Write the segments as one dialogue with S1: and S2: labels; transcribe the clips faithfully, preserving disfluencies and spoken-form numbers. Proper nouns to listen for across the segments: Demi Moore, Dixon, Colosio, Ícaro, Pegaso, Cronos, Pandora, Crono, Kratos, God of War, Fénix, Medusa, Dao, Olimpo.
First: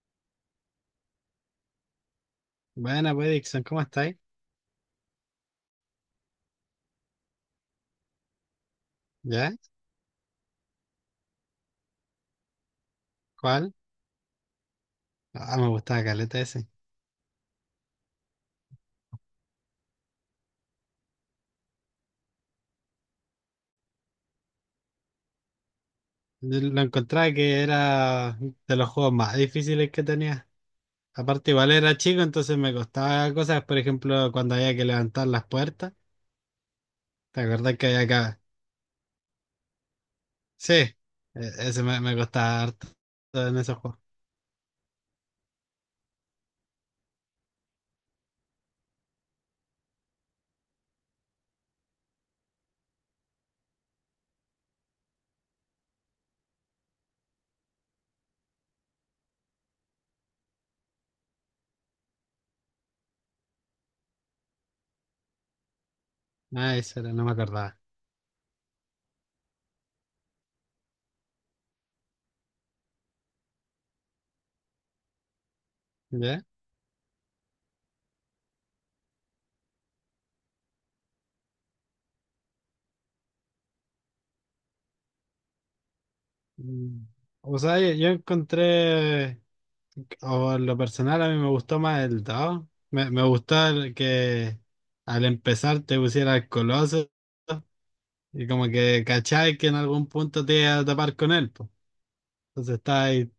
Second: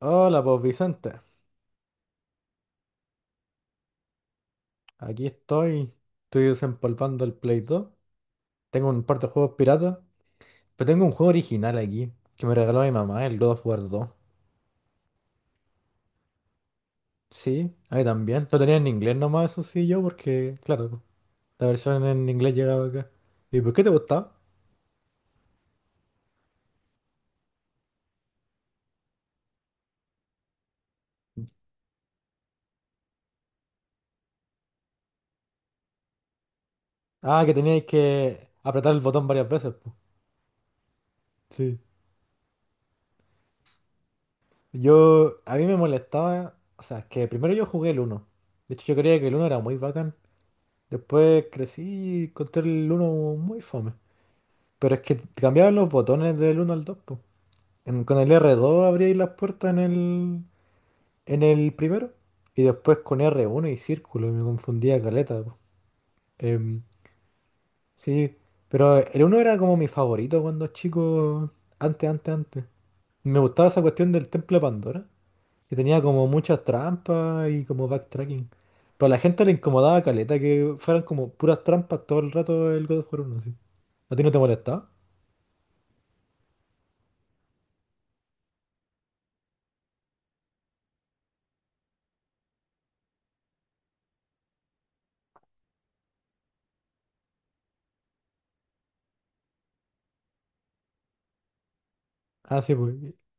S1: Hola, pues Vicente.
S2: Buena, pues, Dixon, ¿cómo estáis?
S1: Aquí estoy. Estoy desempolvando el Play dos. Tengo un par de
S2: ¿Ya?
S1: juegos piratas. Pero tengo un juego original aquí que me regaló mi mamá, el God of
S2: ¿Cuál?
S1: War dos.
S2: Ah, me gustaba Caleta ese.
S1: Sí, ahí también. Lo tenía en inglés nomás, eso sí, yo, porque, claro, la versión en inglés llegaba acá. ¿Y por qué te gustaba?
S2: Yo lo encontraba que era de los juegos más difíciles que tenía. Aparte, igual era chico, entonces me costaba cosas, por ejemplo, cuando había que levantar las puertas. ¿Te
S1: Ah, que
S2: acordás
S1: teníais
S2: que había
S1: que
S2: acá?
S1: apretar el botón varias veces, pues.
S2: Sí, e-
S1: Sí.
S2: ese me, me costaba harto en esos juegos.
S1: Yo, a mí me molestaba. O sea, que primero yo jugué el uno. De hecho, yo creía que el uno era muy bacán. Después crecí y encontré el uno muy fome. Pero es que cambiaban los botones del uno al dos, po. En- con el r dos abríais las puertas en el, en el primero y después con r uno y círculo, y me confundía caleta, po.
S2: Ah,
S1: Em,
S2: eso era, no me acordaba.
S1: sí, pero el uno era como mi favorito cuando chico, antes, antes, antes. Me gustaba esa cuestión del templo de Pandora, que tenía como
S2: ¿Ya?
S1: muchas trampas y como backtracking. Pero a la gente le incomodaba caleta que fueran como puras trampas todo el rato el God of War uno, así. ¿A ti no te molestaba?
S2: Mm. O sea, yo yo encontré. O en lo personal a mí me gustó más el Dao. Me, me gustó el que al empezar te pusiera el Colosio y como que cachai que en algún punto te iba a tapar con él, po.
S1: Ah, sí,
S2: Entonces
S1: pues.
S2: estás ahí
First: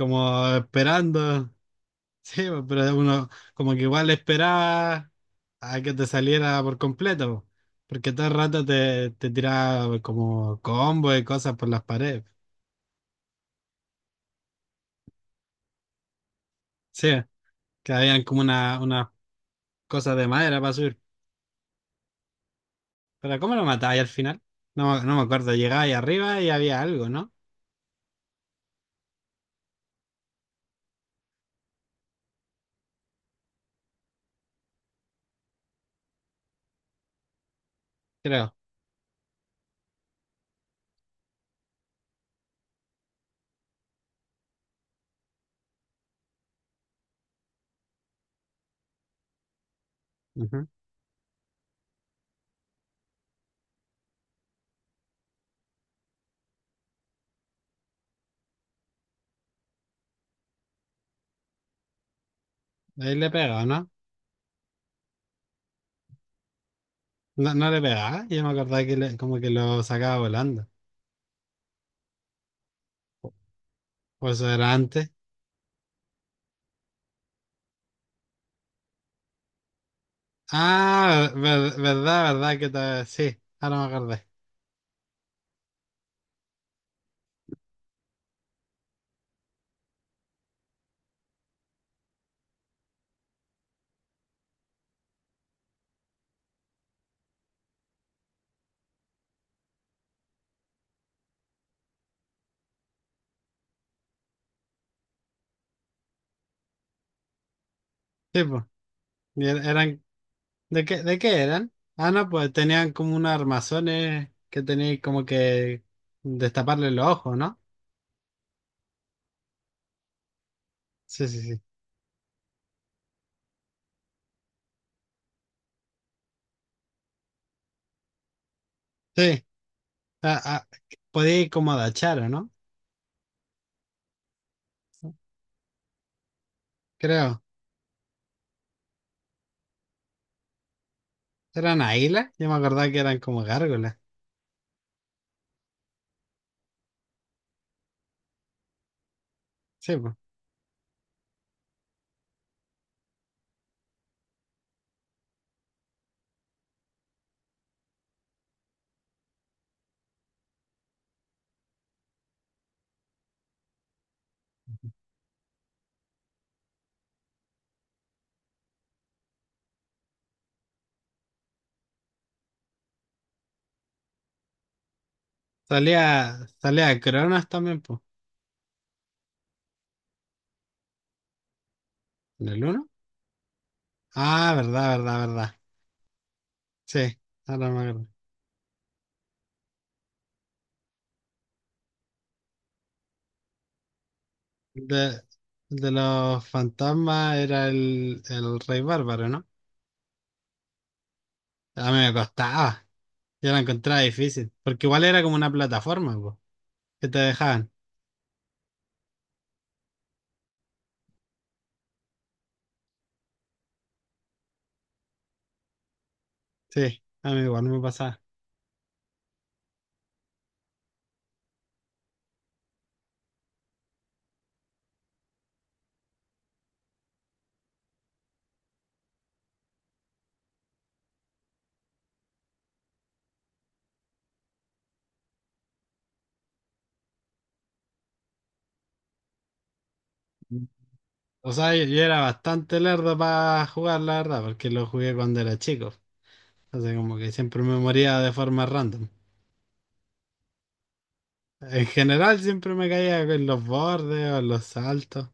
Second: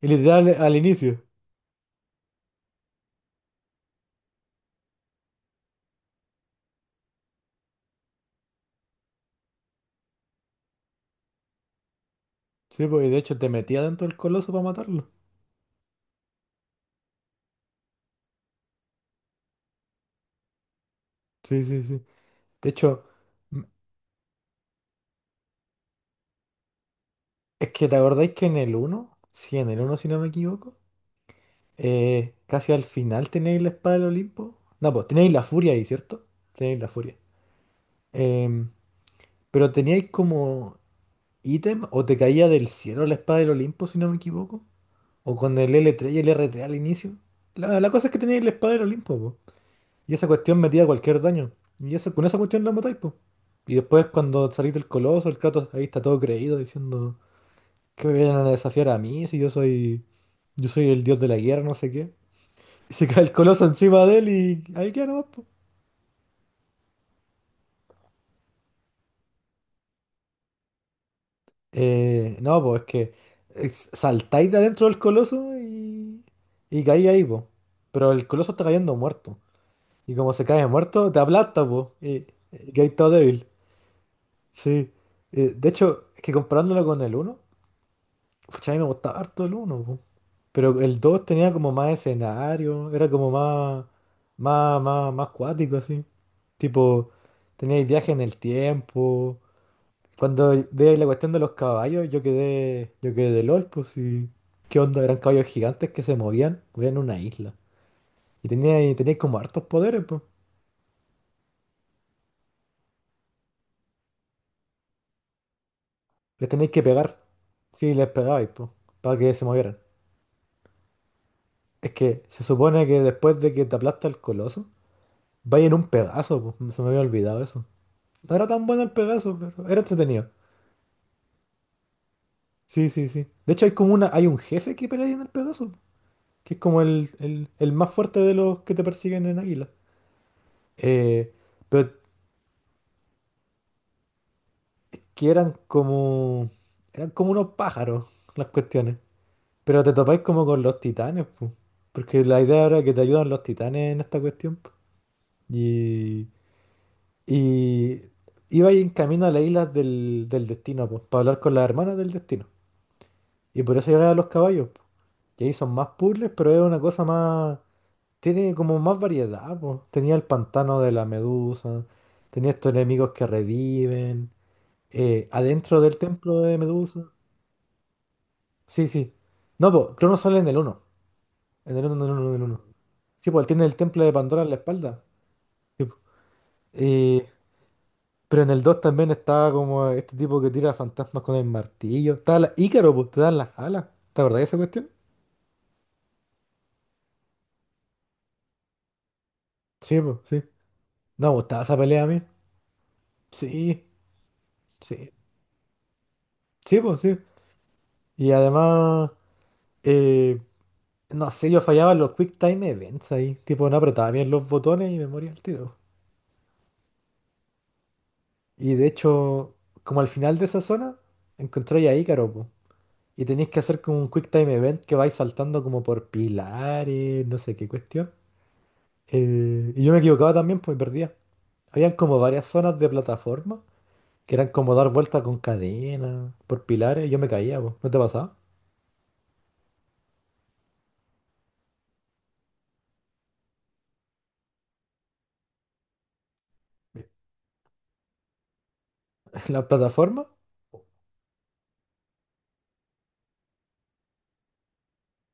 S1: Y literal al inicio.
S2: esperando. Sí, po, pero uno como que igual esperaba a que te saliera por completo, po, porque todo el rato te, te tiraba como combo y cosas por las paredes.
S1: Sí, pues y de hecho te metía dentro del coloso para matarlo.
S2: Sí, que habían como una, unas cosas de madera para subir.
S1: Sí, sí, sí. De hecho,
S2: Pero ¿cómo lo
S1: m-
S2: matáis al final? No, me- no me acuerdo, llegáis arriba y había algo, ¿no?
S1: es que te acordáis que en el uno sí, en el uno si no me equivoco, eh, casi al final tenéis la espada del Olimpo. No, pues tenéis la furia ahí, ¿cierto? Tenéis la furia.
S2: Creo.
S1: Em, pero teníais como ítem o te caía del cielo la espada del Olimpo si no me equivoco. O con el L tres y el R tres al inicio. La, la cosa es que teníais la espada del Olimpo, y esa cuestión
S2: Ujú.
S1: metía cualquier daño. Y eso, con esa cuestión la matáis, po. Y después cuando salís del coloso, el Kratos ahí está todo creído diciendo que me vienen a desafiar a mí si yo soy. Yo soy el dios de la guerra, no sé qué. Y se
S2: Ahí
S1: cae
S2: le
S1: el
S2: pegaba,
S1: coloso
S2: ¿no?
S1: encima de él y ahí queda nomás, po.
S2: No, no le pegaba, yo me acordaba que le- como que lo sacaba volando.
S1: Eh, no, pues es que es-
S2: Por eso
S1: saltáis de
S2: era
S1: adentro del
S2: antes.
S1: coloso y, y caí ahí, po. Pero el coloso está cayendo muerto. Y como se cae muerto, te
S2: Ah,
S1: aplasta,
S2: ver-
S1: po. Y,
S2: verdad, verdad que
S1: y caí
S2: te-
S1: todo
S2: sí,
S1: débil.
S2: ahora me acordé.
S1: Sí. Eh, de hecho, es que comparándolo con el uno Pucha, a mí me gustaba harto el uno po. Pero el dos tenía como más escenario, era como más, más, más, más cuático, así. Tipo, teníais viaje en el tiempo. Cuando de la cuestión de los caballos, yo quedé, yo quedé de LOL, pues sí, ¿qué onda? Eran caballos gigantes que se movían, vivían en una isla.
S2: Sí,
S1: Y
S2: pues.
S1: teníais, teníais como
S2: Y
S1: hartos
S2: er- eran,
S1: poderes, pues.
S2: ¿de qué, de qué eran? Ah, no, pues tenían como unos armazones que tenían como que
S1: Les teníais que
S2: destaparle los
S1: pegar.
S2: ojos, ¿no?
S1: Sí, les pegabais, pues, para que se movieran.
S2: Sí, sí, sí.
S1: Es que se supone que después de que te aplasta el coloso, Vaya en un Pegaso, po, no Se me había olvidado eso. No era tan bueno el Pegaso,
S2: Sí,
S1: pero era entretenido.
S2: ah, ah, podía ir como agachar, ¿o no?
S1: Sí, sí, sí. De hecho, hay como una, hay un jefe que pelea en el Pegaso, que es como el,
S2: Creo.
S1: el- el más fuerte de los que te persiguen en Águila. Eh,
S2: ¿Eran
S1: pero
S2: águilas? Yo me acordaba que eran como gárgolas.
S1: que eran como, eran como unos pájaros las cuestiones. Pero te
S2: Sí, pues.
S1: topáis como con los titanes, po. Porque la idea era que te ayudan los titanes en esta cuestión, po. Y, y iba ahí en camino a las islas del, del destino, pues, para hablar con las hermanas del destino. Y por eso llegan los caballos. po. Y ahí son más puzzles, pero es una cosa más... Tiene como más variedad, po. Tenía el pantano de la medusa, tenía estos enemigos que reviven, eh, adentro del
S2: Salía,
S1: templo de
S2: salía
S1: Medusa.
S2: Cronos también, pues.
S1: Sí, sí. No, pues, Crono sale en el uno. En el uno, en el uno, en el
S2: ¿En
S1: uno,
S2: el uno?
S1: Sí, pues él tiene el templo de Pandora en
S2: Ah,
S1: la
S2: verdad,
S1: espalda.
S2: verdad, verdad.
S1: Sí, po.
S2: Sí,
S1: Eh,
S2: ahora me acuerdo.
S1: pero en el dos también está como este tipo que tira fantasmas con el martillo. Está la Ícaro, pues, te dan las alas. ¿Te acordás de esa cuestión?
S2: De, de los fantasmas era el, el rey bárbaro, ¿no?
S1: Sí, pues, sí. No, me gustaba esa
S2: A mí
S1: pelea a
S2: me
S1: mí.
S2: costaba. Yo la
S1: Sí,
S2: encontraba difícil. Porque igual
S1: sí,
S2: era como una plataforma, pues,
S1: sí, pues
S2: que
S1: sí.
S2: te dejaban.
S1: Y además, eh, no sé, yo fallaba en los Quick Time Events ahí. Tipo, no apretaba bien los botones y me moría al tiro.
S2: Sí, a mí igual me pasaba.
S1: Y de hecho, como al final de esa zona, encontré a Ícaro, po. Y tenéis que hacer como un Quick Time Event que vais saltando como por pilares, no sé qué cuestión. Eh, y yo me equivocaba también, pues perdía. Habían como varias zonas de plataforma que eran como dar vueltas con cadena, por pilares, y yo me caía, pues. ¿No te pasaba?
S2: O sea, yo, yo era bastante lerdo para jugar, la verdad, porque lo jugué cuando era chico. Así como que siempre me moría de forma random.
S1: ¿La plataforma?
S2: En general siempre me caía en los bordes o en los saltos.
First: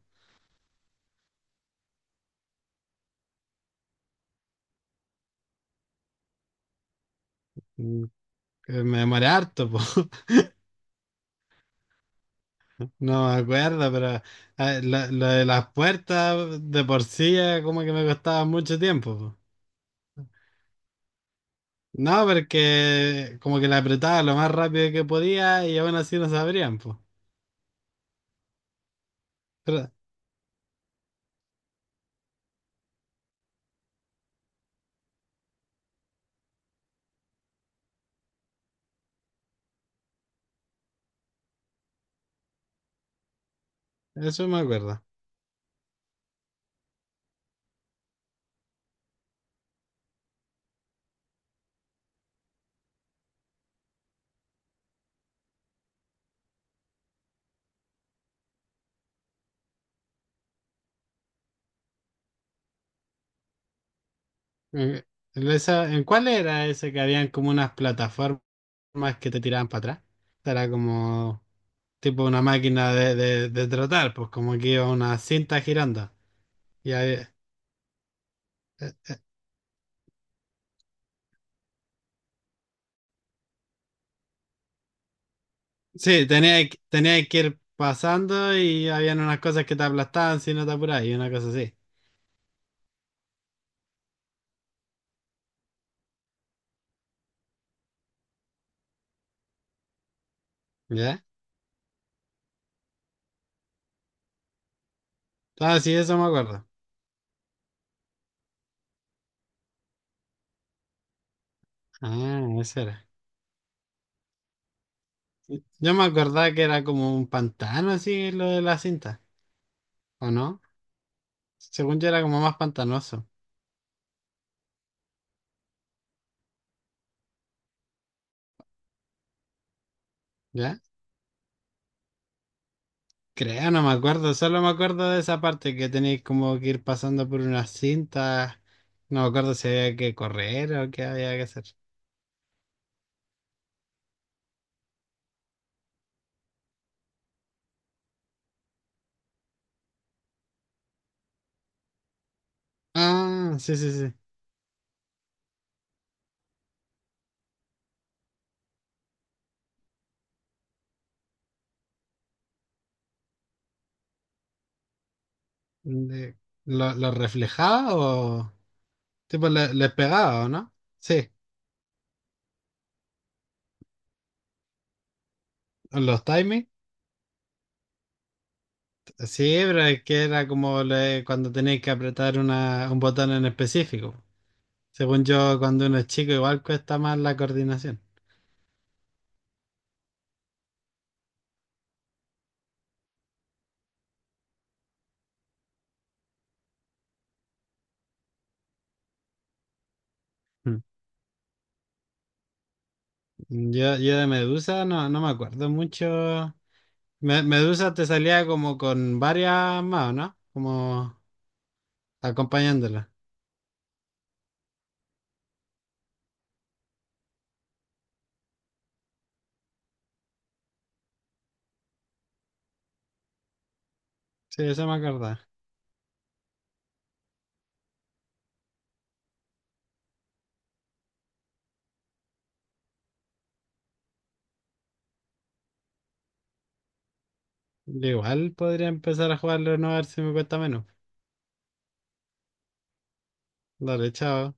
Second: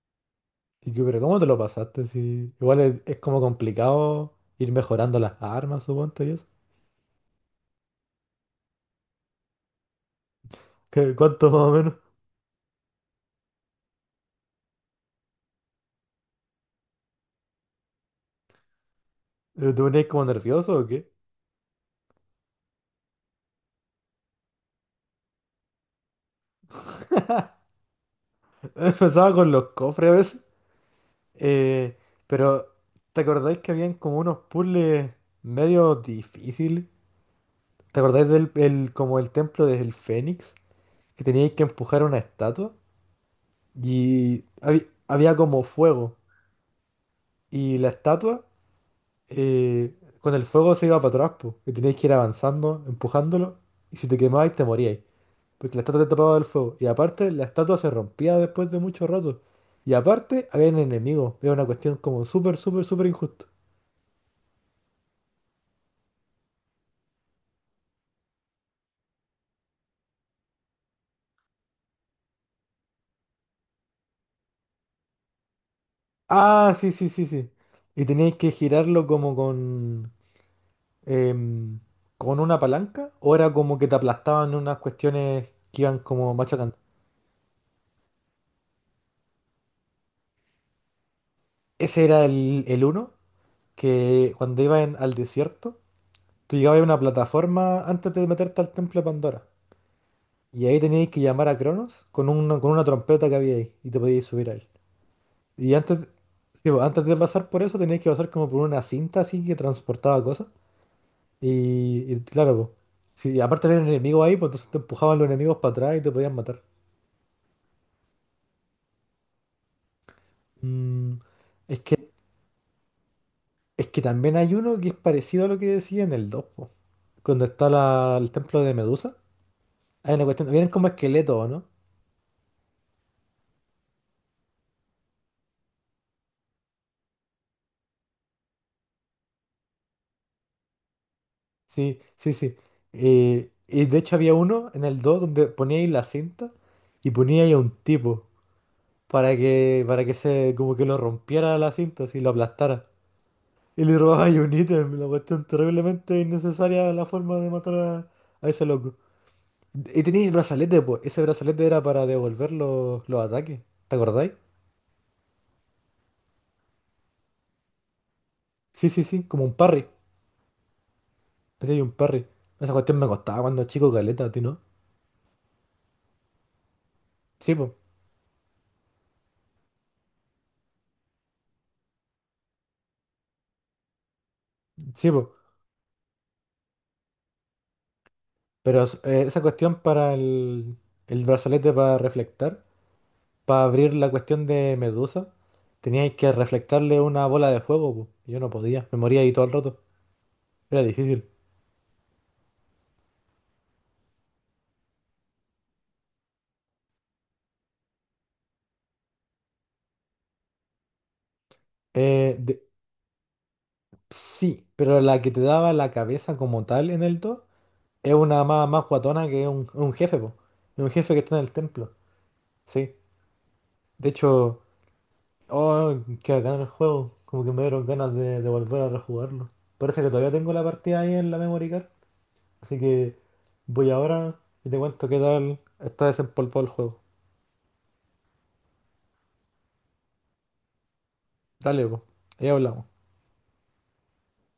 S1: Y yo, pero, ¿cómo te lo pasaste? Si igual es, es como complicado ir mejorando las armas, suponte y eso.
S2: Mm, que me demoré harto, po.
S1: ¿Qué- ¿Cuánto más o menos?
S2: No me acuerdo, pero eh, lo, lo de las puertas de por sí eh, como que me costaba mucho tiempo, po.
S1: Eh, ¿Te ponías como nervioso o qué?
S2: No, porque como que la apretaba lo más rápido que podía y aún así no se abrían, po.
S1: Empezaba con los
S2: Pero
S1: cofres a veces. Eh, pero, ¿te acordáis que habían como unos puzzles medio difíciles? ¿Te acordáis del el- como el templo del Fénix? Que teníais que empujar una estatua. Y
S2: eso me
S1: había,
S2: acuerdo.
S1: había como fuego. Y la estatua eh, con el fuego se iba para atrás, po, y teníais que ir avanzando, empujándolo, y si te quemabais te moríais, porque la estatua te tapaba del fuego. Y aparte, la estatua se rompía después de mucho rato. Y aparte, había enemigos. Era una cuestión como súper, súper, súper injusta.
S2: Eh, esa, ¿en cuál era ese que habían como unas plataformas que te tiraban para atrás? Era como tipo una máquina de, de, de trotar, pues como que iba una cinta girando.
S1: Ah, sí,
S2: Y
S1: sí,
S2: ahí,
S1: sí, sí. Y teníais que
S2: eh,
S1: girarlo
S2: eh,
S1: como con... em, con una palanca, o era como que te aplastaban unas cuestiones que iban
S2: sí,
S1: como
S2: tenía,
S1: machacando.
S2: que tenía que ir pasando y habían unas cosas que te aplastaban si no te apurabas y una cosa así.
S1: Ese era el, el uno, que cuando iban al desierto Tú llegabas a una plataforma antes de meterte al templo de Pandora. Y ahí teníais que
S2: ¿Ya?
S1: llamar a Cronos con una, con una trompeta que había ahí. Y te podíais subir a él. Y
S2: Ah, sí,
S1: antes,
S2: eso me acuerdo.
S1: sí, pues, antes de pasar por eso teníais que pasar como por una cinta así que transportaba cosas. Y, y
S2: Ah,
S1: claro,
S2: eso era.
S1: pues, si aparte había un enemigo ahí, pues entonces te empujaban los enemigos para
S2: Yo
S1: atrás y
S2: me
S1: te podían
S2: acordaba
S1: matar.
S2: que era como un pantano así lo de la cinta, ¿o no?
S1: Mm, es que,
S2: Según yo era como más pantanoso.
S1: es que también hay uno que es parecido a lo que decía en el dos po. Cuando está la- el templo de Medusa. Hay una cuestión, vienen
S2: ¿Ya?
S1: como esqueletos, ¿o ¿no?
S2: Creo, no me acuerdo, solo me acuerdo de esa parte que tenéis como que ir pasando por una cinta. No me acuerdo si había que correr o qué había que hacer.
S1: Sí, sí, sí. Eh, y de hecho había uno en el dos donde ponía ahí la cinta y ponía ahí a un tipo para que, para que se como que lo rompiera la cinta, así lo aplastara.
S2: Ah, sí,
S1: Y
S2: sí,
S1: le
S2: sí.
S1: robaba ahí un ítem, una cuestión terriblemente innecesaria la forma de matar a, a ese loco. Y tenía el brazalete, pues. Ese brazalete era para devolver los, los ataques. ¿Te acordáis?
S2: De, ¿Lo, lo reflejaba o
S1: Sí, sí, sí, como
S2: tipo
S1: un
S2: le-
S1: parry.
S2: les pegaba o no? Sí,
S1: Así hay un parry. Esa cuestión me costaba cuando chico caleta, ¿a ti no?
S2: los timings.
S1: Sí, pues.
S2: Sí, pero es que era como le, cuando tenéis que apretar una, un botón en específico.
S1: Sí,
S2: Según
S1: pues.
S2: yo, cuando uno es chico, igual cuesta más la coordinación.
S1: Pero es- eh, esa cuestión para el, el brazalete para reflectar, para abrir la cuestión de Medusa, teníais que reflectarle una bola de fuego, po. y Yo no podía, me moría ahí todo el rato.
S2: Mm.
S1: Era difícil.
S2: Yo, yo de Medusa no, no me acuerdo mucho. Me- Medusa te salía como con varias más, ¿no? Como
S1: Eh, de-
S2: acompañándola.
S1: sí, pero la que te daba la cabeza como tal en el dos es una más, más guatona que un, un jefe, po. Es un jefe que está en el templo. Sí. De hecho,
S2: Sí, eso me acordaba.
S1: oh, qué bacán el juego. Como que me dieron ganas de, de volver a rejugarlo. Parece que todavía tengo la partida ahí en la memory card. Así que voy ahora y te cuento qué tal está desempolvado el juego.
S2: Igual podría empezar a jugarlo no a ver si me cuesta menos.
S1: Dale, pues. Ahí hablamos.
S2: Dale, chao.